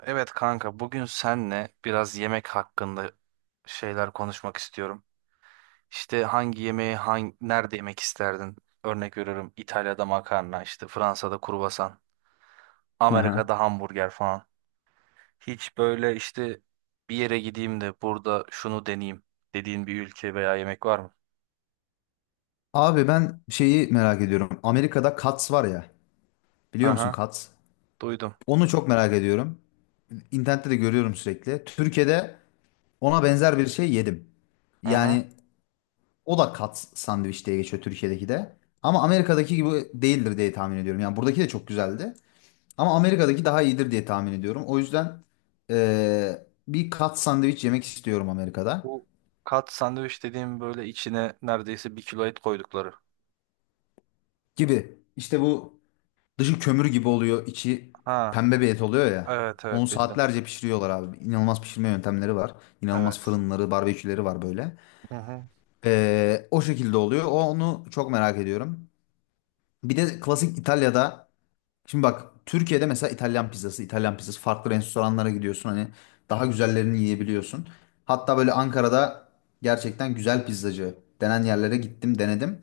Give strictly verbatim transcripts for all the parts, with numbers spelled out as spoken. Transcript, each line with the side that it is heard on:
right: Evet kanka bugün senle biraz yemek hakkında şeyler konuşmak istiyorum. İşte hangi yemeği hangi, nerede yemek isterdin? Örnek veriyorum İtalya'da makarna, işte Fransa'da kruvasan,
left: Aha.
right: Amerika'da hamburger falan. Hiç böyle işte bir yere gideyim de burada şunu deneyeyim dediğin bir ülke veya yemek var mı?
left: Abi ben şeyi merak ediyorum. Amerika'da Cats var ya. Biliyor musun
right: Aha,
left: Cats?
right: duydum.
left: Onu çok merak ediyorum. İnternette de görüyorum sürekli. Türkiye'de ona benzer bir şey yedim.
right: Aha.
left: Yani o da Cats sandviç diye geçiyor Türkiye'deki de. Ama Amerika'daki gibi değildir diye tahmin ediyorum. Yani buradaki de çok güzeldi. Ama Amerika'daki daha iyidir diye tahmin ediyorum. O yüzden eee, bir Cats sandviç yemek istiyorum Amerika'da
right: Bu kat sandviç dediğim böyle içine neredeyse bir kilo et koydukları.
left: gibi. İşte bu dışı kömür gibi oluyor, içi
right: Ha,
left: pembe bir et oluyor ya.
right: evet
left: Onu
right: evet bildim.
left: saatlerce pişiriyorlar abi. İnanılmaz pişirme yöntemleri var. İnanılmaz
right: Evet.
left: fırınları, barbeküleri var böyle.
right: Hı hı.
left: Ee, o şekilde oluyor. O- Onu çok merak ediyorum. Bir de klasik İtalya'da. Şimdi bak Türkiye'de mesela İtalyan pizzası, İtalyan pizzası farklı restoranlara gidiyorsun. Hani daha güzellerini yiyebiliyorsun. Hatta böyle Ankara'da gerçekten güzel pizzacı denen yerlere gittim, denedim.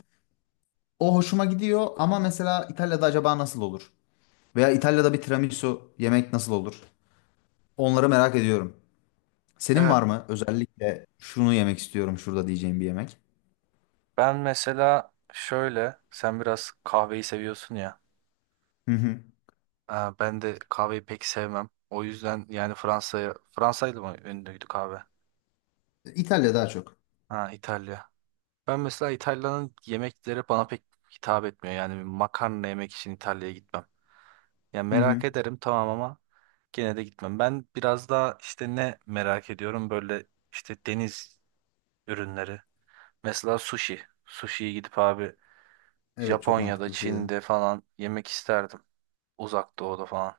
left: O hoşuma gidiyor ama mesela İtalya'da acaba nasıl olur? Veya İtalya'da bir tiramisu yemek nasıl olur? Onları merak ediyorum. Senin
right: Evet.
left: var mı özellikle şunu yemek istiyorum şurada diyeceğim bir yemek?
right: Ben mesela şöyle, sen biraz kahveyi seviyorsun ya.
left: Hı hı.
right: Aa, ben de kahveyi pek sevmem. O yüzden yani Fransa'ya, Fransa'ydı mı ünlüydü kahve?
left: İtalya daha çok.
right: Ha, İtalya. Ben mesela İtalya'nın yemekleri bana pek hitap etmiyor. Yani bir makarna yemek için İtalya'ya gitmem. Ya
left: Hı hı.
right: merak ederim tamam ama gene de gitmem. Ben biraz daha işte ne merak ediyorum böyle işte deniz ürünleri. Mesela sushi. Sushi'ye gidip abi
left: Evet, çok
right: Japonya'da,
left: mantıklı bir şey dedin.
right: Çin'de falan yemek isterdim. Uzak Doğu'da falan.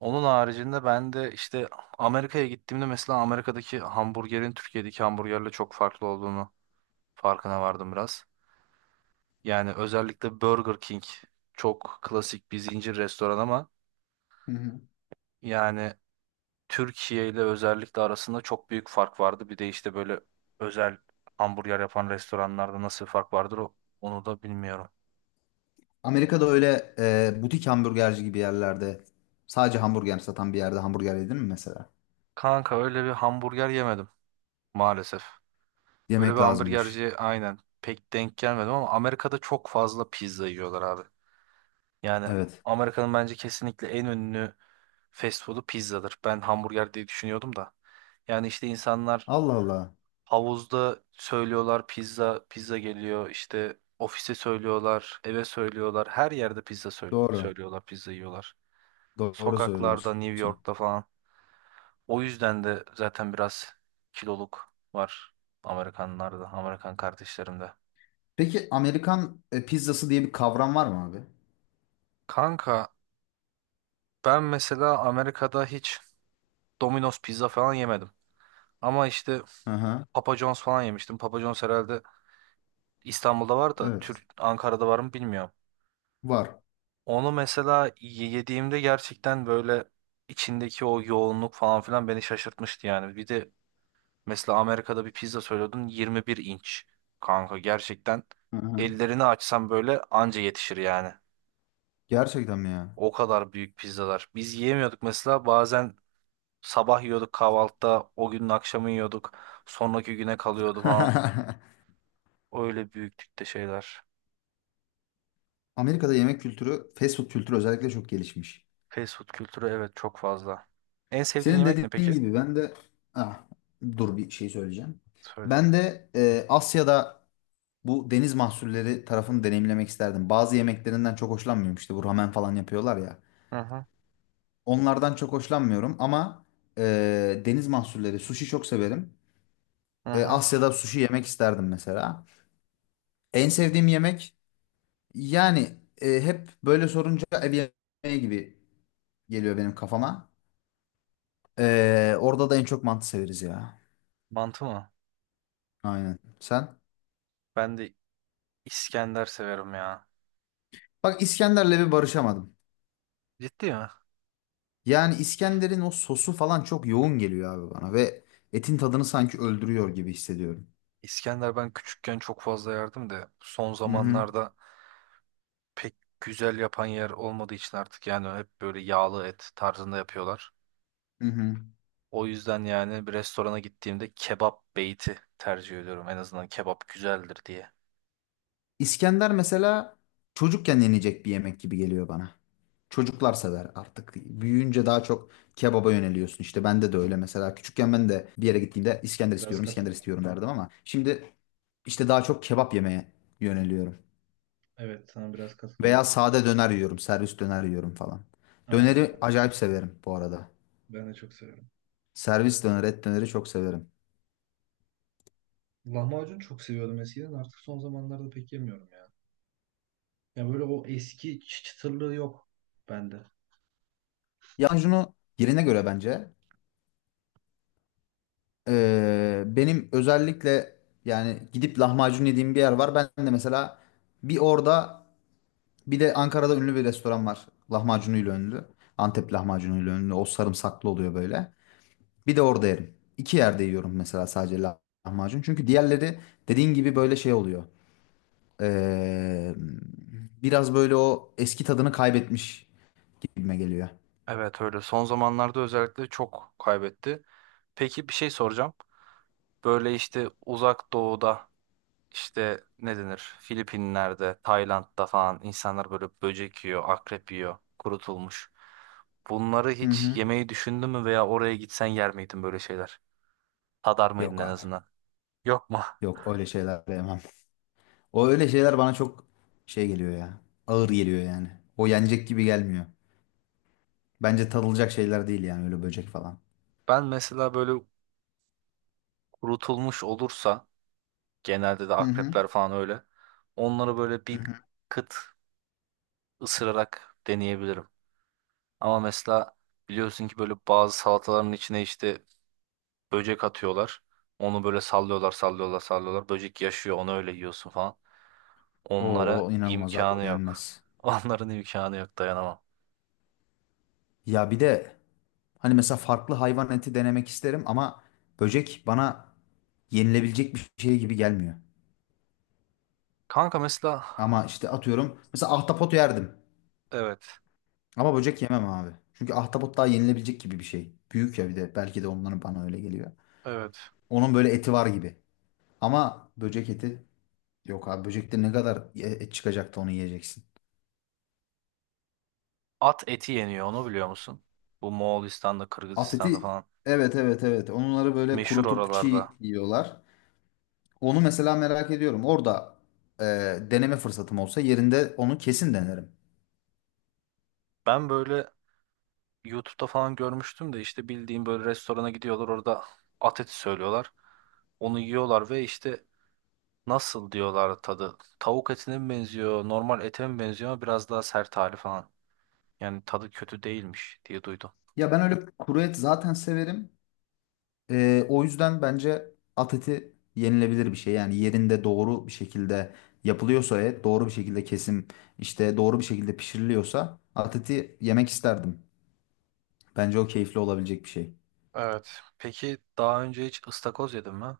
right: Onun haricinde ben de işte Amerika'ya gittiğimde mesela Amerika'daki hamburgerin Türkiye'deki hamburgerle çok farklı olduğunu farkına vardım biraz. Yani özellikle Burger King çok klasik bir zincir restoran ama
left: Hı hı.
right: yani Türkiye ile özellikle arasında çok büyük fark vardı. Bir de işte böyle özel hamburger yapan restoranlarda nasıl fark vardır o, onu da bilmiyorum.
left: Amerika'da öyle e, butik hamburgerci gibi yerlerde sadece hamburger satan bir yerde hamburger yedin mi mesela?
right: Kanka öyle bir hamburger yemedim maalesef. Öyle bir
left: Yemek lazımmış.
right: hamburgerci aynen pek denk gelmedim ama Amerika'da çok fazla pizza yiyorlar abi. Yani
left: Evet.
right: Amerika'nın bence kesinlikle en ünlü fast food'u pizzadır. Ben hamburger diye düşünüyordum da. Yani işte insanlar
left: Allah Allah.
right: havuzda söylüyorlar pizza, pizza geliyor. İşte ofise söylüyorlar, eve söylüyorlar. Her yerde pizza söy-
left: Doğru.
right: söylüyorlar, pizza yiyorlar.
left: Doğru
right: Sokaklarda,
left: söylüyorsun.
right: New York'ta falan. O yüzden de zaten biraz kiloluk var Amerikanlarda, Amerikan kardeşlerimde.
left: Peki Amerikan e, pizzası diye bir kavram var mı abi?
right: Kanka ben mesela Amerika'da hiç Domino's pizza falan yemedim. Ama işte
left: Hı hı.
right: Papa John's falan yemiştim. Papa John's herhalde İstanbul'da var da
left: Evet.
right: Türk Ankara'da var mı bilmiyorum.
left: Var.
right: Onu mesela ye- yediğimde gerçekten böyle içindeki o yoğunluk falan filan beni şaşırtmıştı yani. Bir de mesela Amerika'da bir pizza söylüyordun yirmi bir inç. Kanka gerçekten
left: Hı hı.
right: ellerini açsam böyle anca yetişir yani.
left: Gerçekten mi ya?
right: O kadar büyük pizzalar. Biz yiyemiyorduk mesela bazen sabah yiyorduk kahvaltıda, o günün akşamı yiyorduk. Sonraki güne kalıyordu falan. Öyle büyüklükte şeyler.
left: Amerika'da yemek kültürü, fast food kültürü özellikle çok gelişmiş.
right: Fast food kültürü evet çok fazla. En sevdiğin
left: Senin
right: yemek ne
left: dediğin
right: peki?
left: gibi ben de ah, dur bir şey söyleyeceğim.
right: Söyle.
left: Ben de e, Asya'da bu deniz mahsulleri tarafını deneyimlemek isterdim. Bazı yemeklerinden çok hoşlanmıyorum. İşte bu ramen falan yapıyorlar ya.
right: Hı hı.
left: Onlardan çok hoşlanmıyorum ama e, deniz mahsulleri, sushi çok severim.
right: Hı
left: E,
right: hı.
left: Asya'da sushi yemek isterdim mesela. En sevdiğim yemek yani e, hep böyle sorunca ev yemeği gibi geliyor benim kafama. Ee, orada da en çok mantı severiz ya.
right: Mantı mı?
left: Aynen. Sen?
right: Ben de İskender severim ya.
left: Bak İskender'le bir barışamadım.
right: Ciddi mi?
left: Yani İskender'in o sosu falan çok yoğun geliyor abi bana ve etin tadını sanki öldürüyor gibi hissediyorum.
right: İskender ben küçükken çok fazla yerdim de son
left: Hı hı.
right: zamanlarda pek güzel yapan yer olmadığı için artık yani hep böyle yağlı et tarzında yapıyorlar.
left: Hı hı.
right: O yüzden yani bir restorana gittiğimde kebap beyti tercih ediyorum. En azından kebap güzeldir diye.
left: İskender mesela çocukken yenecek bir yemek gibi geliyor bana. Çocuklar sever artık. Büyüyünce daha çok kebaba yöneliyorsun. İşte bende de öyle mesela. Küçükken ben de bir yere gittiğimde İskender
right: Biraz
left: istiyorum, İskender
right: katılıyorum.
left: istiyorum derdim ama şimdi işte daha çok kebap yemeye yöneliyorum.
right: Evet, sana biraz
left: Veya
right: katılıyorum.
left: sade döner yiyorum. Servis döner yiyorum falan.
right: Aynen.
left: Döneri acayip severim bu arada.
right: Ben de çok seviyorum.
left: Servis döner, et döneri çok severim.
right: Lahmacun çok seviyordum eskiden. Artık son zamanlarda pek yemiyorum ya. Ya böyle o eski çı- çıtırlığı yok bende.
left: Lahmacunu yerine göre bence. Ee, benim özellikle yani gidip lahmacun yediğim bir yer var. Ben de mesela bir orada bir de Ankara'da ünlü bir restoran var. Lahmacunuyla ünlü. Antep lahmacunuyla ünlü. O sarımsaklı oluyor böyle. Bir de orada yerim. İki yerde yiyorum mesela sadece lah- lahmacun. Çünkü diğerleri dediğin gibi böyle şey oluyor. Ee, Biraz böyle o eski tadını kaybetmiş gibime geliyor.
right: Evet öyle. Son zamanlarda özellikle çok kaybetti. Peki bir şey soracağım. Böyle işte uzak doğuda İşte ne denir Filipinler'de, Tayland'da falan insanlar böyle böcek yiyor, akrep yiyor, kurutulmuş. Bunları
left: Hı
right: hiç
left: hı.
right: yemeyi düşündün mü veya oraya gitsen yer miydin böyle şeyler? Tadar mıydın
left: Yok
right: en
left: abi.
right: azından? Yok mu?
left: Yok, öyle şeyler yemem. O öyle şeyler bana çok şey geliyor ya. Ağır geliyor yani. O yenecek gibi gelmiyor. Bence tadılacak şeyler değil yani öyle böcek falan.
right: Ben mesela böyle kurutulmuş olursa genelde de
left: Hı hı.
right: akrepler falan öyle. Onları böyle
left: Hı
right: bir
left: hı.
right: kıt ısırarak deneyebilirim. Ama mesela biliyorsun ki böyle bazı salataların içine işte böcek atıyorlar. Onu böyle sallıyorlar, sallıyorlar, sallıyorlar. Böcek yaşıyor, onu öyle yiyorsun falan.
left: O,
right: Onlara
left: o inanılmaz abi, o
right: imkanı yok.
left: yenmez.
right: Onların imkanı yok, dayanamam.
left: Ya bir de hani mesela farklı hayvan eti denemek isterim ama böcek bana yenilebilecek bir şey gibi gelmiyor.
right: Kanka mesela
left: Ama işte atıyorum mesela ahtapot yerdim.
right: evet,
left: Ama böcek yemem abi. Çünkü ahtapot daha yenilebilecek gibi bir şey. Büyük ya bir de. Belki de onların bana öyle geliyor.
right: evet.
left: Onun böyle eti var gibi. Ama böcek eti yok abi. Böcekte ne kadar ye- et çıkacak da onu yiyeceksin.
right: At eti yeniyor, onu biliyor musun? Bu Moğolistan'da,
left: At
right: Kırgızistan'da
left: eti
right: falan.
left: evet, evet, evet. Onları böyle
right: Meşhur
left: kurutup çiğ
right: oralarda.
left: yiyorlar. Onu mesela merak ediyorum. Orada e, deneme fırsatım olsa yerinde onu kesin denerim.
right: Ben böyle YouTube'da falan görmüştüm de işte bildiğim böyle restorana gidiyorlar orada at eti söylüyorlar. Onu yiyorlar ve işte nasıl diyorlar tadı? Tavuk etine mi benziyor, normal ete mi benziyor ama biraz daha sert hali falan. Yani tadı kötü değilmiş diye duydum.
left: Ya ben öyle kuru et zaten severim. Ee, o yüzden bence at eti yenilebilir bir şey. Yani yerinde doğru bir şekilde yapılıyorsa et, doğru bir şekilde kesim, işte doğru bir şekilde pişiriliyorsa at eti yemek isterdim. Bence o keyifli olabilecek bir şey.
right: Evet. Peki daha önce hiç ıstakoz yedin mi?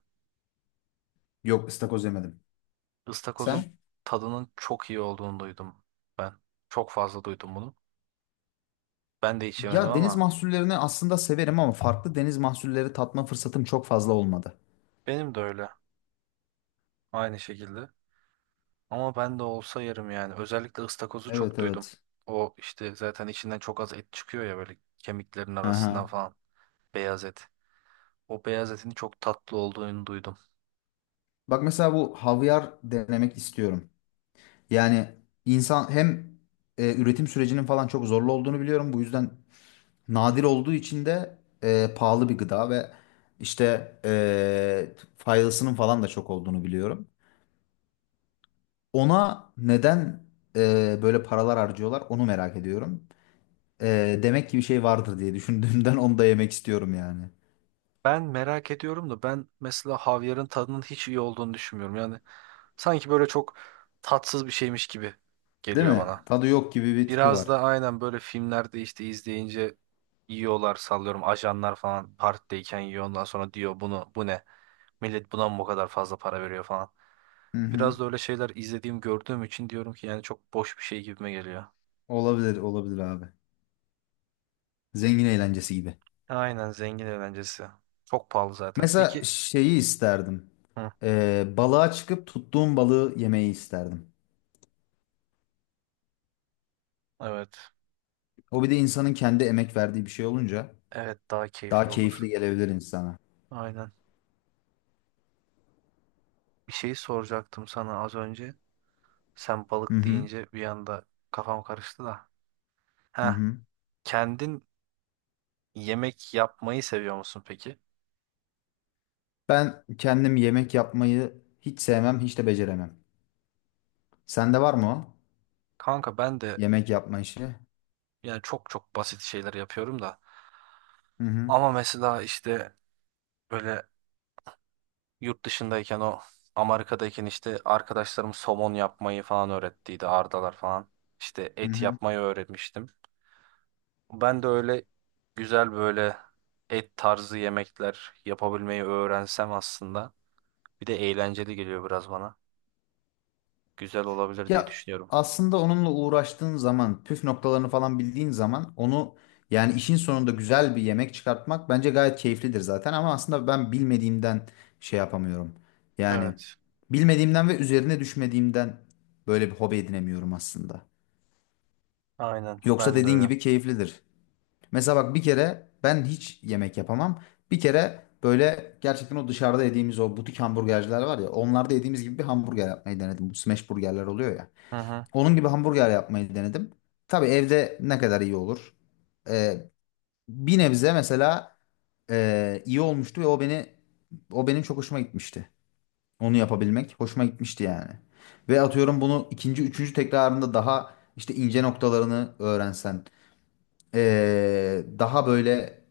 left: Yok, ıstakoz yemedim.
right: Istakozun
left: Sen?
right: tadının çok iyi olduğunu duydum ben. Çok fazla duydum bunu. Ben de hiç yemedim
left: Ya deniz
right: ama
left: mahsullerini aslında severim ama farklı deniz mahsulleri tatma fırsatım çok fazla olmadı.
right: benim de öyle. Aynı şekilde. Ama ben de olsa yerim yani. Özellikle ıstakozu
left: Evet,
right: çok duydum.
left: evet.
right: O işte zaten içinden çok az et çıkıyor ya böyle kemiklerin arasından
left: Aha.
right: falan. Beyaz et. O beyaz etin çok tatlı olduğunu duydum.
left: Bak mesela bu havyar denemek istiyorum. Yani insan hem e, üretim sürecinin falan çok zorlu olduğunu biliyorum. Bu yüzden nadir olduğu için de e, pahalı bir gıda ve işte e, faydasının falan da çok olduğunu biliyorum. Ona neden e, böyle paralar harcıyorlar onu merak ediyorum. E, demek ki bir şey vardır diye düşündüğümden onu da yemek istiyorum yani.
right: Ben merak ediyorum da ben mesela havyarın tadının hiç iyi olduğunu düşünmüyorum. Yani sanki böyle çok tatsız bir şeymiş gibi
left: Değil
right: geliyor
left: mi?
right: bana.
left: Tadı yok gibi bir tipi
right: Biraz
left: var.
right: da aynen böyle filmlerde işte izleyince yiyorlar sallıyorum ajanlar falan partideyken yiyor ondan sonra diyor bunu bu ne? Millet buna mı bu kadar fazla para veriyor falan.
left: Hı hı.
right: Biraz da öyle şeyler izlediğim gördüğüm için diyorum ki yani çok boş bir şey gibime geliyor.
left: Olabilir, olabilir abi. Zengin eğlencesi gibi.
right: Aynen zengin eğlencesi. Çok pahalı zaten.
left: Mesela
right: Peki.
left: şeyi isterdim.
right: Hı,
left: E, balığa çıkıp tuttuğum balığı yemeyi isterdim.
right: evet.
left: O bir de insanın kendi emek verdiği bir şey olunca.
right: Evet, daha
left: Daha
right: keyifli olur.
left: keyifli gelebilir insana.
right: Aynen. Bir şey soracaktım sana az önce. Sen
left: Hı
right: balık
left: hı.
right: deyince bir anda kafam karıştı da.
left: Hı
right: Heh,
left: hı.
right: kendin yemek yapmayı seviyor musun peki?
left: Ben kendim yemek yapmayı hiç sevmem, hiç de beceremem. Sende var mı o?
right: Kanka ben de
left: Yemek yapma işi.
right: yani çok çok basit şeyler yapıyorum da.
left: Hı hı.
right: Ama mesela işte böyle yurt dışındayken o Amerika'dayken işte arkadaşlarım somon yapmayı falan öğrettiydi. Ardalar falan. İşte
left: Hı
right: et
left: hı.
right: yapmayı öğretmiştim. Ben de öyle güzel böyle et tarzı yemekler yapabilmeyi öğrensem aslında. Bir de eğlenceli geliyor biraz bana. Güzel olabilir diye
left: Ya
right: düşünüyorum.
left: aslında onunla uğraştığın zaman, püf noktalarını falan bildiğin zaman onu yani işin sonunda güzel bir yemek çıkartmak bence gayet keyiflidir zaten ama aslında ben bilmediğimden şey yapamıyorum. Yani
right: Evet.
left: bilmediğimden ve üzerine düşmediğimden böyle bir hobi edinemiyorum aslında.
right: Aynen
left: Yoksa
right: ben de
left: dediğin
right: öyle.
left: gibi keyiflidir. Mesela bak bir kere ben hiç yemek yapamam. Bir kere böyle gerçekten o dışarıda yediğimiz o butik hamburgerciler var ya. Onlarda yediğimiz gibi bir hamburger yapmayı denedim. Bu smash burgerler oluyor ya.
right: Hı hı.
left: Onun gibi hamburger yapmayı denedim. Tabii evde ne kadar iyi olur. Ee, Bir nebze mesela e, iyi olmuştu ve o beni o benim çok hoşuma gitmişti. Onu yapabilmek hoşuma gitmişti yani. Ve atıyorum bunu ikinci, üçüncü tekrarında daha işte ince noktalarını öğrensen, ee, daha böyle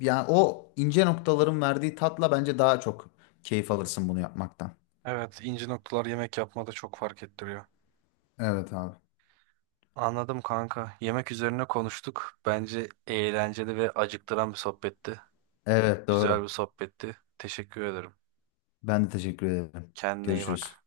left: yani o ince noktaların verdiği tatla bence daha çok keyif alırsın bunu yapmaktan.
right: Evet, ince noktalar yemek yapmada çok fark ettiriyor.
left: Evet abi.
right: Anladım kanka. Yemek üzerine konuştuk. Bence eğlenceli ve acıktıran bir sohbetti.
left: Evet,
right: Güzel
left: doğru.
right: bir sohbetti. Teşekkür ederim.
left: Ben de teşekkür ederim.
right: Kendine iyi
left: Görüşürüz.
right: bak.